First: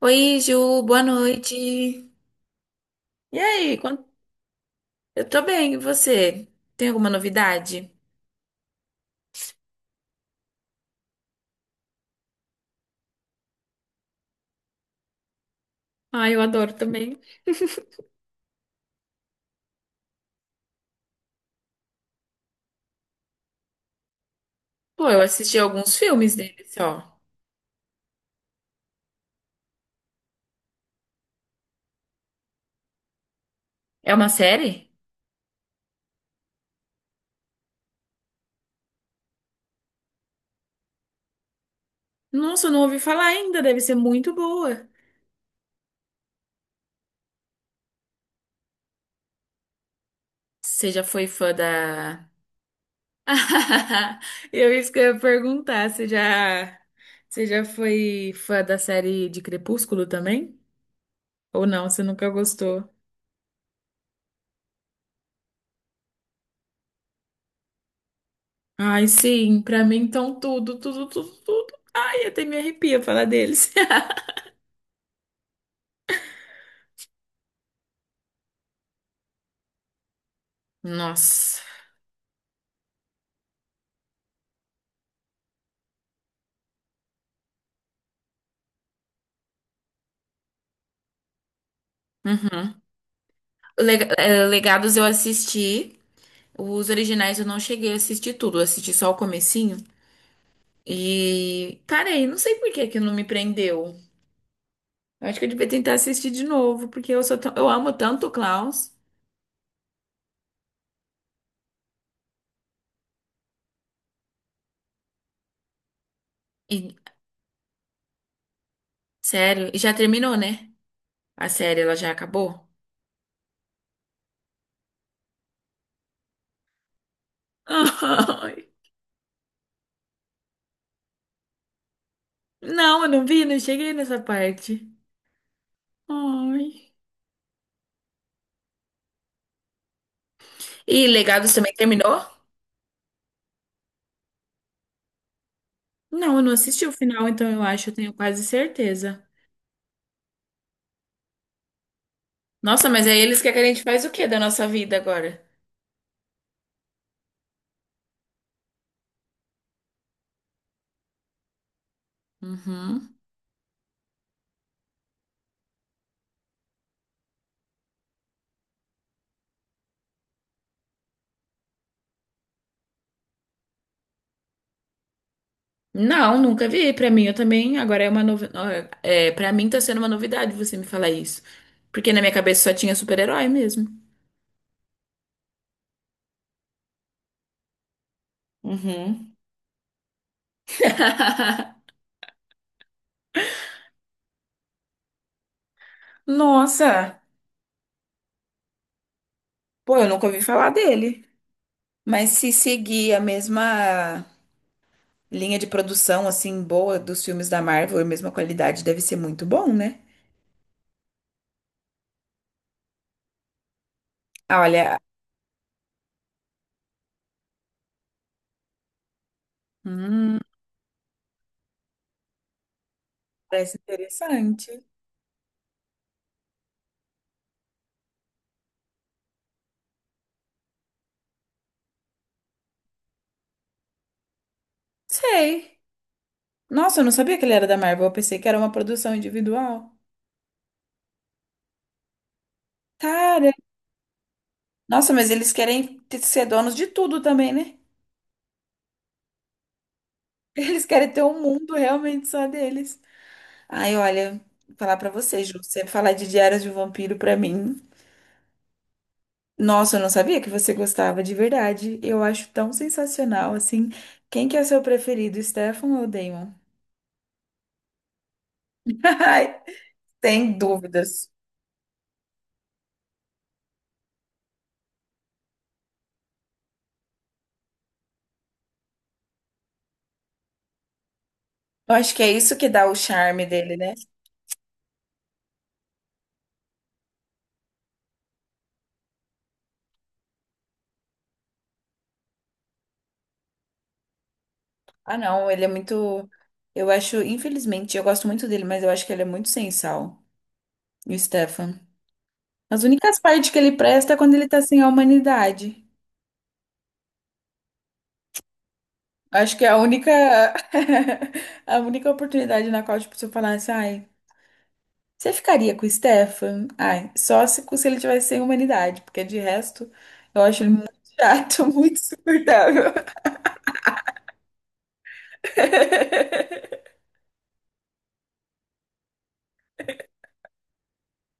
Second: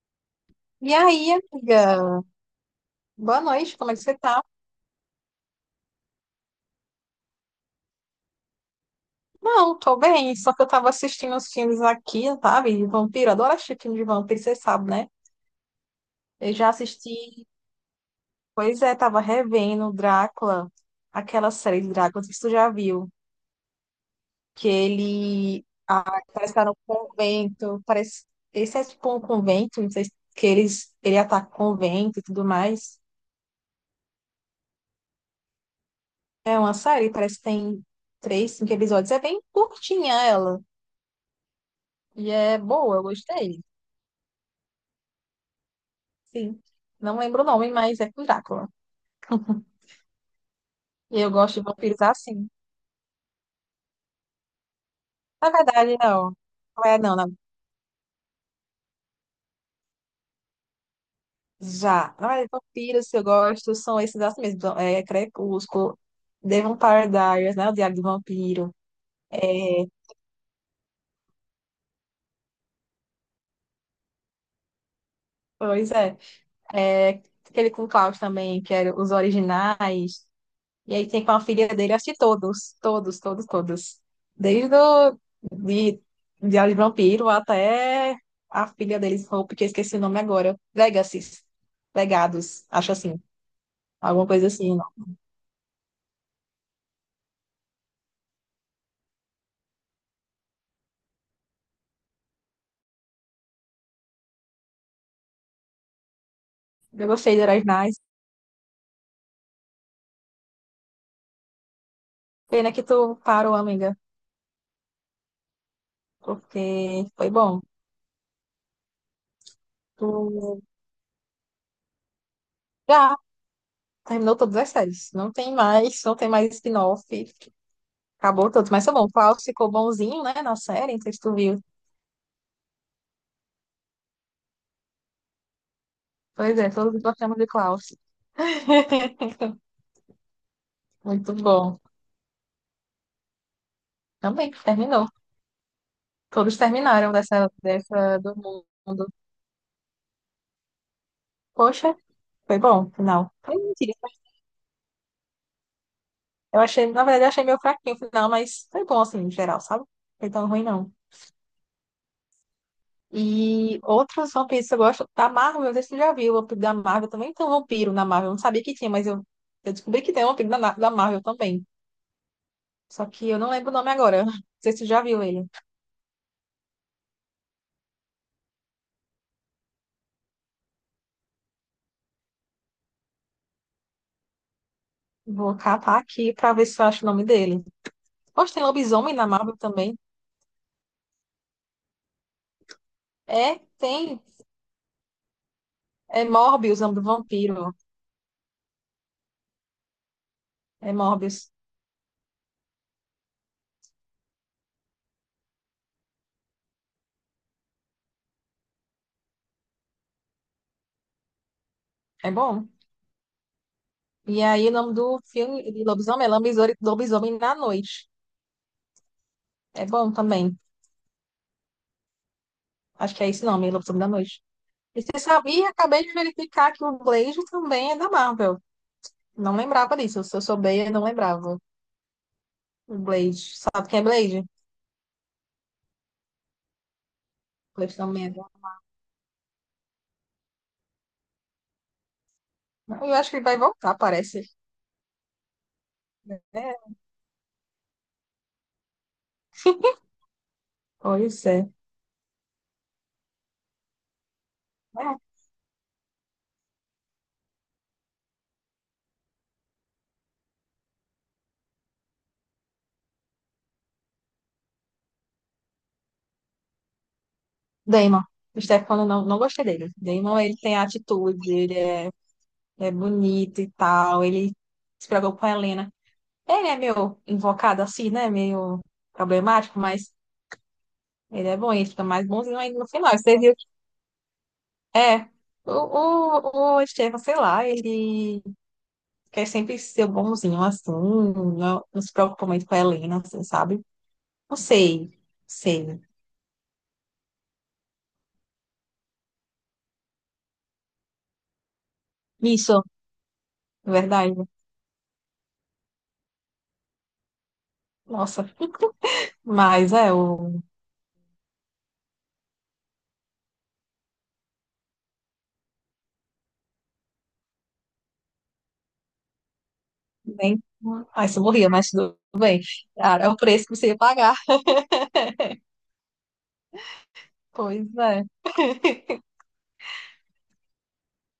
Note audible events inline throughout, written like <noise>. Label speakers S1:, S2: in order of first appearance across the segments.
S1: Oi, Ju,
S2: E
S1: boa
S2: aí,
S1: noite.
S2: amiga?
S1: E
S2: Boa noite,
S1: aí,
S2: como é que
S1: quan-
S2: você tá?
S1: eu tô bem, e você? Tem alguma novidade?
S2: Não, tô bem, só que eu tava assistindo os filmes aqui, sabe? De vampiro, eu adoro assistir filme de vampiro, você sabe, né?
S1: Ah, eu
S2: Eu já
S1: adoro também.
S2: assisti, pois é, tava revendo Drácula, aquela série de Drácula, não sei se tu já viu, que
S1: Pô, eu assisti
S2: ele
S1: alguns filmes
S2: parece que
S1: dele
S2: tá no
S1: só.
S2: convento, parece, esse é tipo um convento, não sei se que eles, ele ataca o convento e tudo mais.
S1: É uma série?
S2: É uma série, parece que tem três, cinco episódios, é bem curtinha ela, e é
S1: Nossa, eu não
S2: boa,
S1: ouvi
S2: eu
S1: falar
S2: gostei.
S1: ainda, deve ser muito boa.
S2: Sim. Não lembro o nome, mas é com Drácula.
S1: Você já
S2: E
S1: foi
S2: eu
S1: fã
S2: gosto de vampiros
S1: da.
S2: assim.
S1: <laughs> Eu isso que eu ia
S2: Na
S1: perguntar,
S2: verdade, não. Não é, não, não.
S1: você já foi fã da série de Crepúsculo também? Ou não, você
S2: Já.
S1: nunca
S2: Na verdade,
S1: gostou?
S2: vampiros que eu gosto são esses assim mesmo. Então, é Crepúsculo, The Vampire Diaries, né? O Diário do Vampiro.
S1: Ai,
S2: É,
S1: sim, pra mim então tudo, tudo, tudo, tudo. Ai, até me arrepia falar deles. <laughs>
S2: pois é. É aquele com Klaus também, que era os originais. E aí tem com a
S1: Nossa.
S2: filha dele, acho que todos, todos, todos, todos. Desde o de Diário de Vampiro até a filha deles, Hope, que eu esqueci o nome agora. Legacies. Legados,
S1: Uhum.
S2: acho assim. Alguma coisa assim, não.
S1: Legados eu assisti. Os originais eu não cheguei a assistir tudo. Eu assisti só o comecinho. E parei. Não sei por que que não me prendeu. Eu acho que eu devia tentar assistir de novo,
S2: Eu
S1: porque eu
S2: gostei
S1: sou
S2: de Heróis
S1: eu amo
S2: Nice.
S1: tanto o Klaus.
S2: Pena que tu parou, amiga,
S1: E,
S2: porque foi bom.
S1: sério, e já
S2: Tu
S1: terminou, né? A série, ela já acabou?
S2: já terminou todas as séries. Não tem mais, não tem mais spin-off. Acabou
S1: <laughs> Ai.
S2: tudo. Mas tá bom, o Klaus ficou bonzinho, né, na série, não sei se tu viu.
S1: Não, eu não vi, não cheguei nessa parte.
S2: Pois é,
S1: Ai.
S2: todos gostamos de Klaus. <laughs>
S1: E
S2: Muito
S1: Legados também
S2: bom.
S1: terminou?
S2: Também, terminou.
S1: Não, eu não
S2: Todos
S1: assisti o
S2: terminaram
S1: final, então
S2: dessa,
S1: eu acho, eu tenho
S2: dessa do
S1: quase
S2: mundo.
S1: certeza.
S2: Poxa, foi bom,
S1: Nossa,
S2: o
S1: mas aí
S2: final.
S1: eles
S2: Foi
S1: querem que a gente
S2: mentira.
S1: faz o quê da nossa vida agora?
S2: Eu achei, na verdade, eu achei meio fraquinho o final, mas foi bom, assim, em geral, sabe? Não foi tão ruim, não.
S1: Uhum.
S2: E outros vampiros que eu gosto, da Marvel, eu não sei se tu já viu, o vampiro da Marvel também tem um vampiro na Marvel. Eu não sabia que tinha, mas eu descobri que tem um vampiro da Marvel também. Só que eu não lembro o nome agora. <laughs> Não sei se tu já viu ele.
S1: Não, nunca vi. Pra mim, eu também. Agora é uma novidade. É, para mim tá sendo uma novidade você me falar isso. Porque na minha cabeça só tinha super-herói mesmo.
S2: Vou catar aqui pra ver se eu acho o nome dele. Poxa, tem lobisomem na
S1: Uhum.
S2: Marvel também.
S1: <laughs>
S2: É, tem. É Morbius, o nome do
S1: Nossa,
S2: vampiro.
S1: pô, eu nunca ouvi falar
S2: É
S1: dele.
S2: Morbius.
S1: Mas se seguir a mesma linha de produção, assim, boa dos filmes da Marvel, a mesma qualidade, deve ser muito bom, né?
S2: É bom. E
S1: Ah,
S2: aí, o nome
S1: olha.
S2: do filme de lobisomem é Lobisomem na Noite. É bom
S1: Hum,
S2: também. Acho que é esse nome,
S1: parece
S2: Lobisomem da Noite.
S1: interessante.
S2: Você sabia? Acabei de verificar que o Blade também é da Marvel. Não lembrava disso. Se eu souber, eu não lembrava. O Blade. Sabe quem é Blade?
S1: Sei. Nossa, eu não sabia que ele era da
S2: Blade
S1: Marvel. Eu
S2: também é
S1: pensei
S2: da...
S1: que era uma produção individual.
S2: Eu acho que ele
S1: Cara,
S2: vai voltar, parece.
S1: nossa, mas eles querem ser donos de
S2: É.
S1: tudo também, né?
S2: <laughs>
S1: <laughs> Eles querem ter um
S2: Pois é.
S1: mundo realmente só deles. Ai, olha, vou falar pra
S2: É.
S1: você, Ju, você falar de Diários de um Vampiro pra mim. Nossa, eu não sabia que você gostava de verdade. Eu acho tão sensacional, assim. Quem que é seu preferido, Stefan ou Damon?
S2: Damon. O
S1: <laughs>
S2: Stefano, não, não
S1: Ai,
S2: gostei dele. Damon,
S1: sem
S2: ele tem
S1: dúvidas.
S2: atitude, ele é é bonito e tal. Ele se preocupa com a Helena. Ele é meio invocado assim, né? Meio problemático, mas ele é bom, ele
S1: Eu
S2: fica
S1: acho que
S2: mais
S1: é isso
S2: bonzinho
S1: que
S2: ainda
S1: dá
S2: no
S1: o
S2: final. Você
S1: charme
S2: viu que
S1: dele, né?
S2: é. O Estevam, sei lá, ele quer sempre ser bonzinho assim, não, não se preocupa muito com a Helena, assim, sabe? Não
S1: Ah,
S2: sei,
S1: não, ele é
S2: sei.
S1: muito. Eu acho, infelizmente, eu gosto muito dele, mas eu acho que ele é muito sem sal, o Stefan.
S2: Isso,
S1: As únicas partes que ele
S2: na
S1: presta é quando ele
S2: verdade.
S1: tá sem a humanidade.
S2: Nossa,
S1: Acho que é a
S2: mas
S1: única.
S2: é, o.
S1: <laughs> A única oportunidade na qual, tipo, se eu falasse, ai, você ficaria com o Stefan? Ai, só se ele tivesse sem humanidade, porque de resto, eu
S2: Nem...
S1: acho ele muito
S2: Ai, você
S1: chato, <laughs>
S2: morria, mas
S1: muito
S2: tudo bem.
S1: insuportável.
S2: Cara, é o preço que você ia pagar.
S1: <laughs>
S2: Pois é.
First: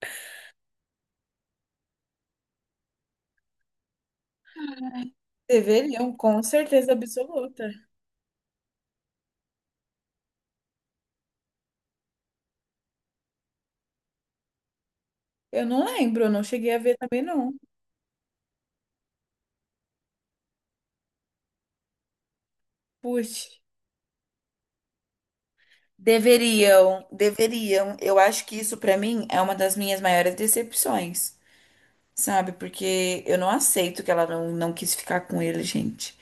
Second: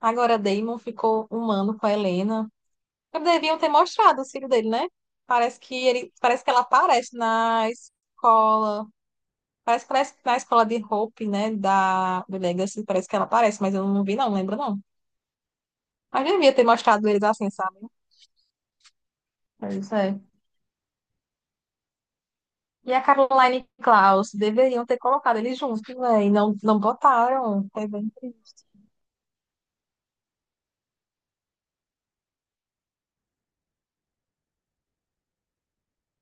S2: Agora, Damon ficou um ano com a Helena. Deviam ter mostrado o filho dele, né? Parece que ele,
S1: Deveriam, com
S2: parece que ela
S1: certeza
S2: aparece na
S1: absoluta.
S2: escola. Parece que na escola de Hope, né? Da, do Legacy, parece que ela aparece, mas eu não vi, não, lembro não.
S1: Eu não lembro,
S2: Mas
S1: eu não
S2: devia ter
S1: cheguei a ver
S2: mostrado
S1: também,
S2: eles assim,
S1: não.
S2: sabe? É isso aí. E a
S1: Puxa.
S2: Caroline e Klaus, deveriam ter colocado eles juntos, né? E não, não
S1: Deveriam,
S2: botaram. É
S1: deveriam.
S2: bem
S1: Eu acho que
S2: triste.
S1: isso pra mim é uma das minhas maiores decepções, sabe? Porque eu não aceito que ela não, não quis ficar com ele, gente.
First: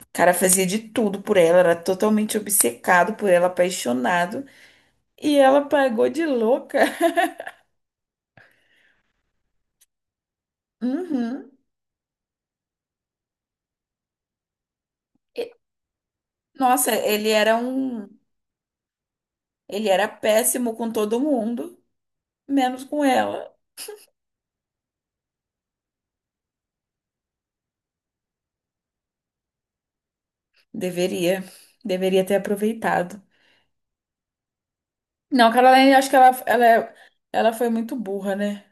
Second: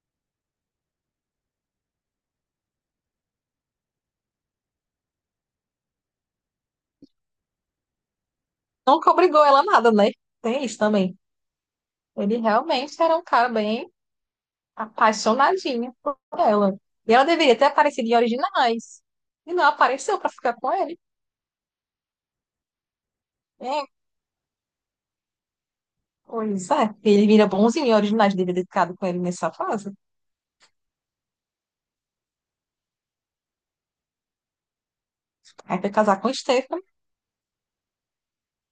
S1: O cara fazia de tudo por ela, era totalmente obcecado por ela, apaixonado, e ela pagou de louca. <laughs>
S2: Nunca obrigou ela a nada, né? Tem isso também.
S1: Uhum.
S2: Ele realmente era um cara bem
S1: E-
S2: apaixonadinha por ela.
S1: Nossa,
S2: E ela
S1: ele era
S2: deveria ter
S1: um,
S2: aparecido em originais. E não
S1: ele era
S2: apareceu pra ficar com
S1: péssimo com
S2: ele.
S1: todo mundo, menos com ela.
S2: É, pois é. Ele vira bonzinho em originais, deveria ter ficado com ele nessa fase.
S1: Deveria, deveria ter aproveitado. Não,
S2: Aí foi
S1: Caroline, acho que
S2: casar com Stephanie.
S1: é- ela foi muito burra, né?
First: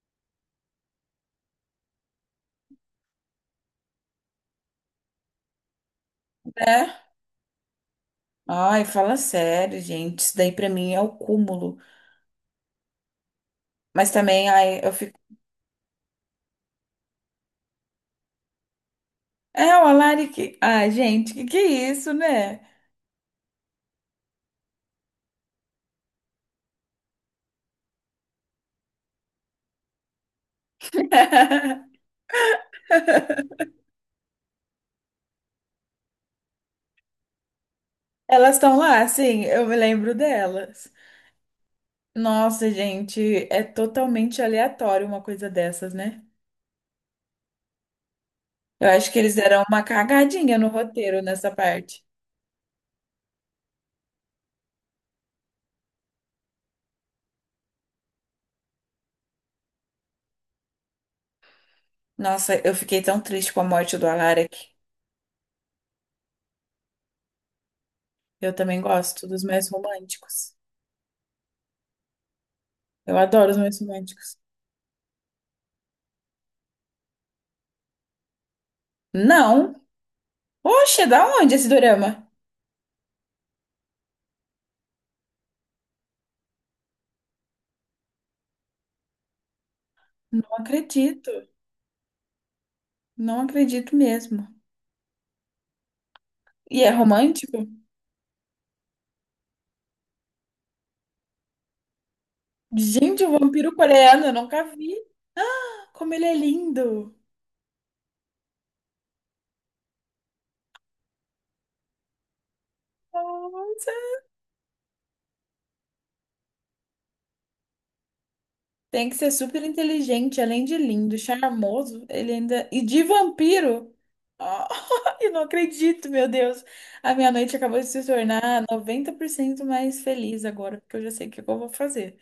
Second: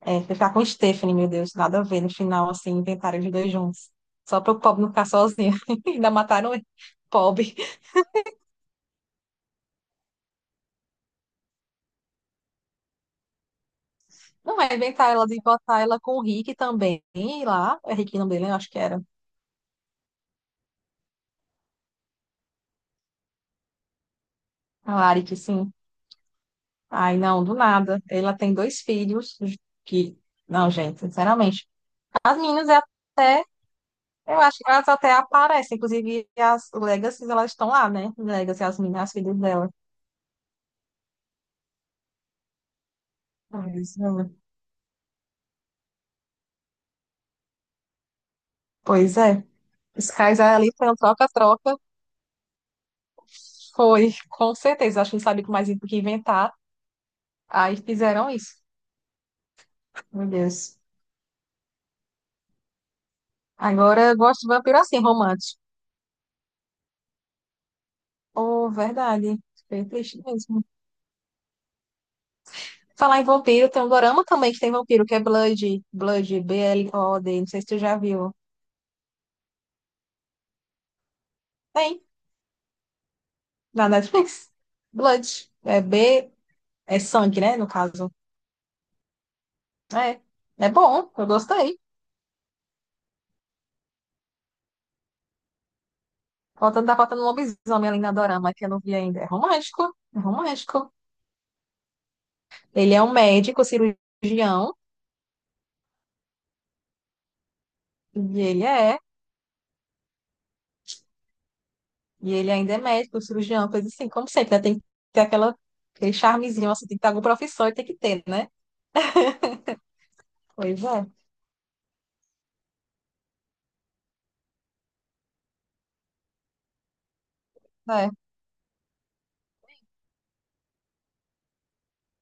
S2: É, foi ficar com Stephanie, meu Deus, nada a ver. No final, assim, inventaram os dois juntos. Só para o pobre não ficar sozinho. <laughs> Ainda mataram ele.
S1: Né?
S2: Pobre.
S1: Ai, fala sério, gente. Isso daí pra mim é o cúmulo. Mas também,
S2: Não, é
S1: ai, eu
S2: inventar
S1: fico.
S2: ela de botar ela com o Rick também E lá. É Rick o nome dele, né? Eu acho que era.
S1: É, o Alaric. Ai, gente, que é isso, né?
S2: A Lari, que sim. Ai, não, do nada. Ela tem dois filhos que. Não, gente, sinceramente.
S1: <laughs>
S2: As meninas, é- eu acho que elas até aparecem. Inclusive, as Legacies, elas estão lá, né?
S1: Elas
S2: Legacy,
S1: estão
S2: as meninas,
S1: lá,
S2: as filhas
S1: sim, eu
S2: dela.
S1: me lembro delas. Nossa, gente, é
S2: Pois é.
S1: totalmente aleatório uma coisa dessas, né? Eu acho
S2: Pois
S1: que eles
S2: é.
S1: deram uma
S2: Os caras
S1: cagadinha no
S2: ali foi um
S1: roteiro nessa
S2: troca-troca.
S1: parte.
S2: Foi, com certeza. Acho que não sabia mais o que inventar. Aí fizeram isso. Meu Deus.
S1: Nossa, eu fiquei tão triste com a morte
S2: Agora
S1: do
S2: eu gosto de
S1: Alaric.
S2: vampiro assim, romântico.
S1: Eu
S2: Oh,
S1: também gosto
S2: verdade.
S1: dos mais
S2: Fiquei triste
S1: românticos.
S2: mesmo.
S1: Eu
S2: Falar em
S1: adoro os
S2: vampiro,
S1: mais
S2: tem um dorama
S1: românticos.
S2: também que tem vampiro, que é Blood. Blood, B-L-O-D. Não sei se tu já viu.
S1: Não! Poxa, da onde esse
S2: Tem,
S1: dorama?
S2: na Netflix. Blood. É B, é sangue, né? No caso. É.
S1: Não
S2: É bom, eu
S1: acredito,
S2: gostei.
S1: não acredito mesmo. E
S2: Faltando,
S1: é
S2: tá faltando um
S1: romântico?
S2: lobisomem ali na dorama, que eu não vi ainda. É romântico. É romântico. Ele é um
S1: Gente, o
S2: médico,
S1: vampiro coreano, eu nunca
S2: cirurgião.
S1: vi. Como ele é lindo.
S2: E ele é. E ele ainda é médico, cirurgião, coisa
S1: Nossa.
S2: assim. Como sempre, né? Tem que ter aquela, aquele charmezinho, assim, tem que ter alguma profissão e tem que ter, né?
S1: Tem que ser super inteligente, além de
S2: Pois é.
S1: lindo, charmoso, ele ainda. E de vampiro? Ah, <laughs> eu não acredito, meu Deus. A minha noite acabou de se
S2: É.
S1: tornar 90% mais feliz agora, porque eu já sei o que eu vou fazer.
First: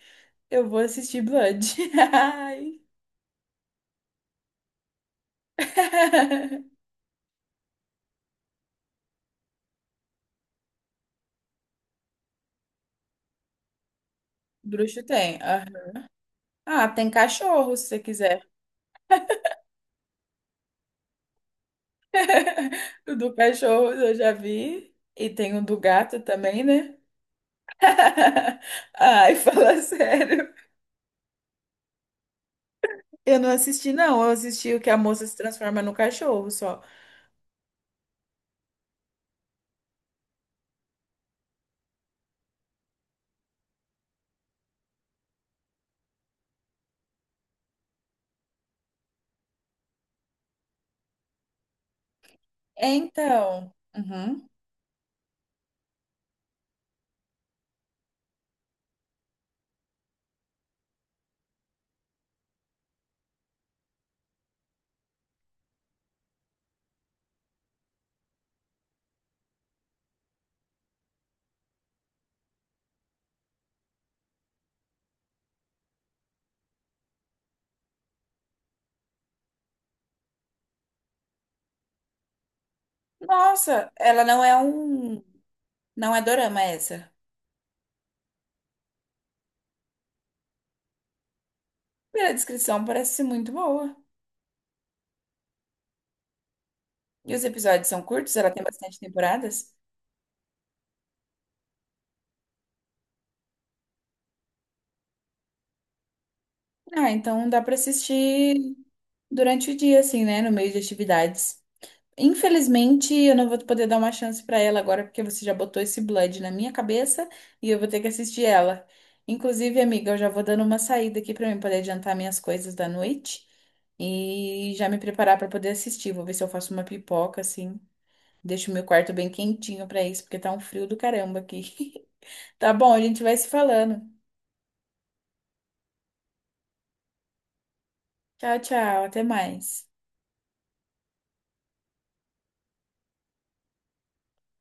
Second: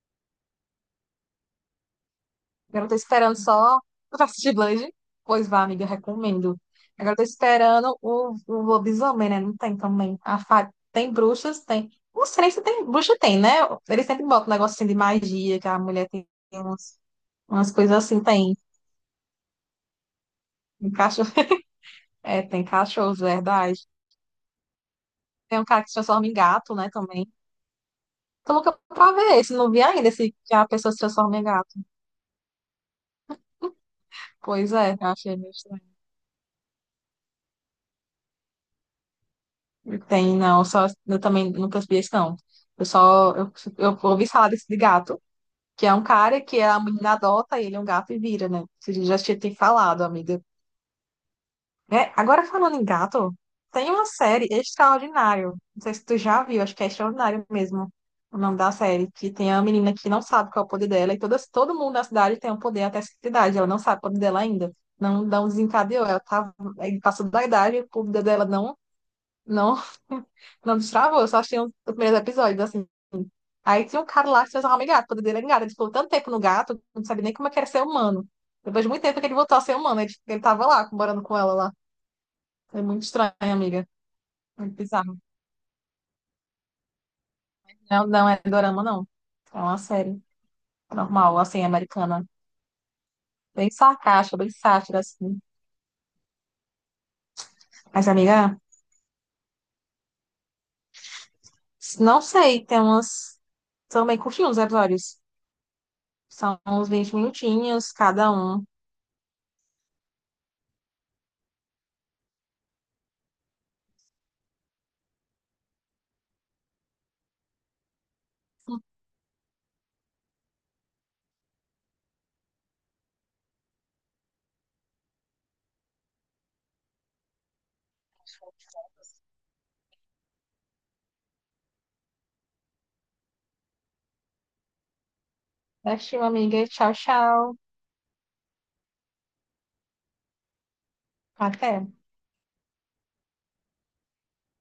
S1: Eu vou assistir Blood. <laughs> Ai.
S2: Agora eu tô esperando só. Tu tá assistindo Blade? Pois vá, amiga, recomendo.
S1: <laughs>
S2: Agora eu tô esperando o lobisomem, né? Não tem também. A fa... Tem bruxas, tem. Não sei nem se tem. Bruxa tem, né? Eles sempre botam um negócio assim de
S1: Bruxo tem,
S2: magia, que a
S1: aham.
S2: mulher tem
S1: Ah,
S2: umas,
S1: tem
S2: umas
S1: cachorro, se
S2: coisas
S1: você
S2: assim,
S1: quiser.
S2: tem. Tem cachorro. <laughs> É, tem
S1: <laughs>
S2: cachorro,
S1: O do
S2: verdade.
S1: cachorro eu já vi. E tem
S2: Tem
S1: o
S2: um
S1: do
S2: cara que se
S1: gato
S2: transforma em
S1: também,
S2: gato, né,
S1: né?
S2: também. Tô louca
S1: <laughs>
S2: pra
S1: Ai,
S2: ver esse. Não
S1: fala
S2: vi ainda esse
S1: sério.
S2: que a pessoa se transforma em gato.
S1: Eu não assisti, não. Eu
S2: Pois
S1: assisti o que
S2: é,
S1: a
S2: eu
S1: moça se
S2: achei meio
S1: transforma no
S2: estranho.
S1: cachorro só.
S2: Tem, não, só eu também nunca percebi isso, não. Eu só eu, eu ouvi falar desse de gato, que é um cara que a menina adota, ele é um gato e vira, né? Você já tinha te falado, amiga. É, agora falando em gato,
S1: Então,
S2: tem uma
S1: uhum.
S2: série Extraordinário. Não sei se tu já viu, acho que é Extraordinário mesmo o nome da série, que tem a menina que não sabe qual é o poder dela, e todas, todo mundo da cidade tem um poder até essa idade, ela não sabe o poder dela ainda. Não, não desencadeou, ela tá, aí passou da idade, o poder dela não, <laughs> não destravou, eu só achei os primeiros episódios, assim. Aí tinha um cara lá que se transformava em gato, poder dele era gato. Ele ficou tanto tempo no gato, não sabia nem como é que era ser humano. Depois de muito tempo que ele voltou a ser humano, ele tava lá, morando com ela lá. É muito estranho, amiga.
S1: Nossa, ela não é
S2: Muito bizarro.
S1: um. Não é dorama essa.
S2: Não, não é dorama, não. É uma série normal, assim, americana.
S1: Pela descrição, parece ser muito
S2: Bem
S1: boa.
S2: sarcástica, bem sátira, assim.
S1: E os episódios são
S2: Mas,
S1: curtos, ela
S2: amiga,
S1: tem bastante temporadas.
S2: não sei, tem umas... São bem curtinhos os episódios. São uns
S1: Ah,
S2: 20
S1: então dá pra
S2: minutinhos cada
S1: assistir
S2: um.
S1: durante o dia, assim, né? No meio de atividades. Infelizmente, eu não vou poder dar uma chance pra ela agora, porque você já botou esse Blood na minha cabeça e eu vou ter que assistir ela. Inclusive, amiga, eu já vou dando uma saída aqui pra mim poder adiantar minhas coisas da noite e já me preparar pra poder assistir. Vou ver se eu faço uma pipoca assim, deixo o meu quarto bem quentinho pra isso, porque tá um frio do caramba aqui. <laughs> Tá bom, a gente vai se falando.
S2: Assistiu, amiga. Tchau, tchau.
S1: Tchau, tchau, até mais.
S2: Até.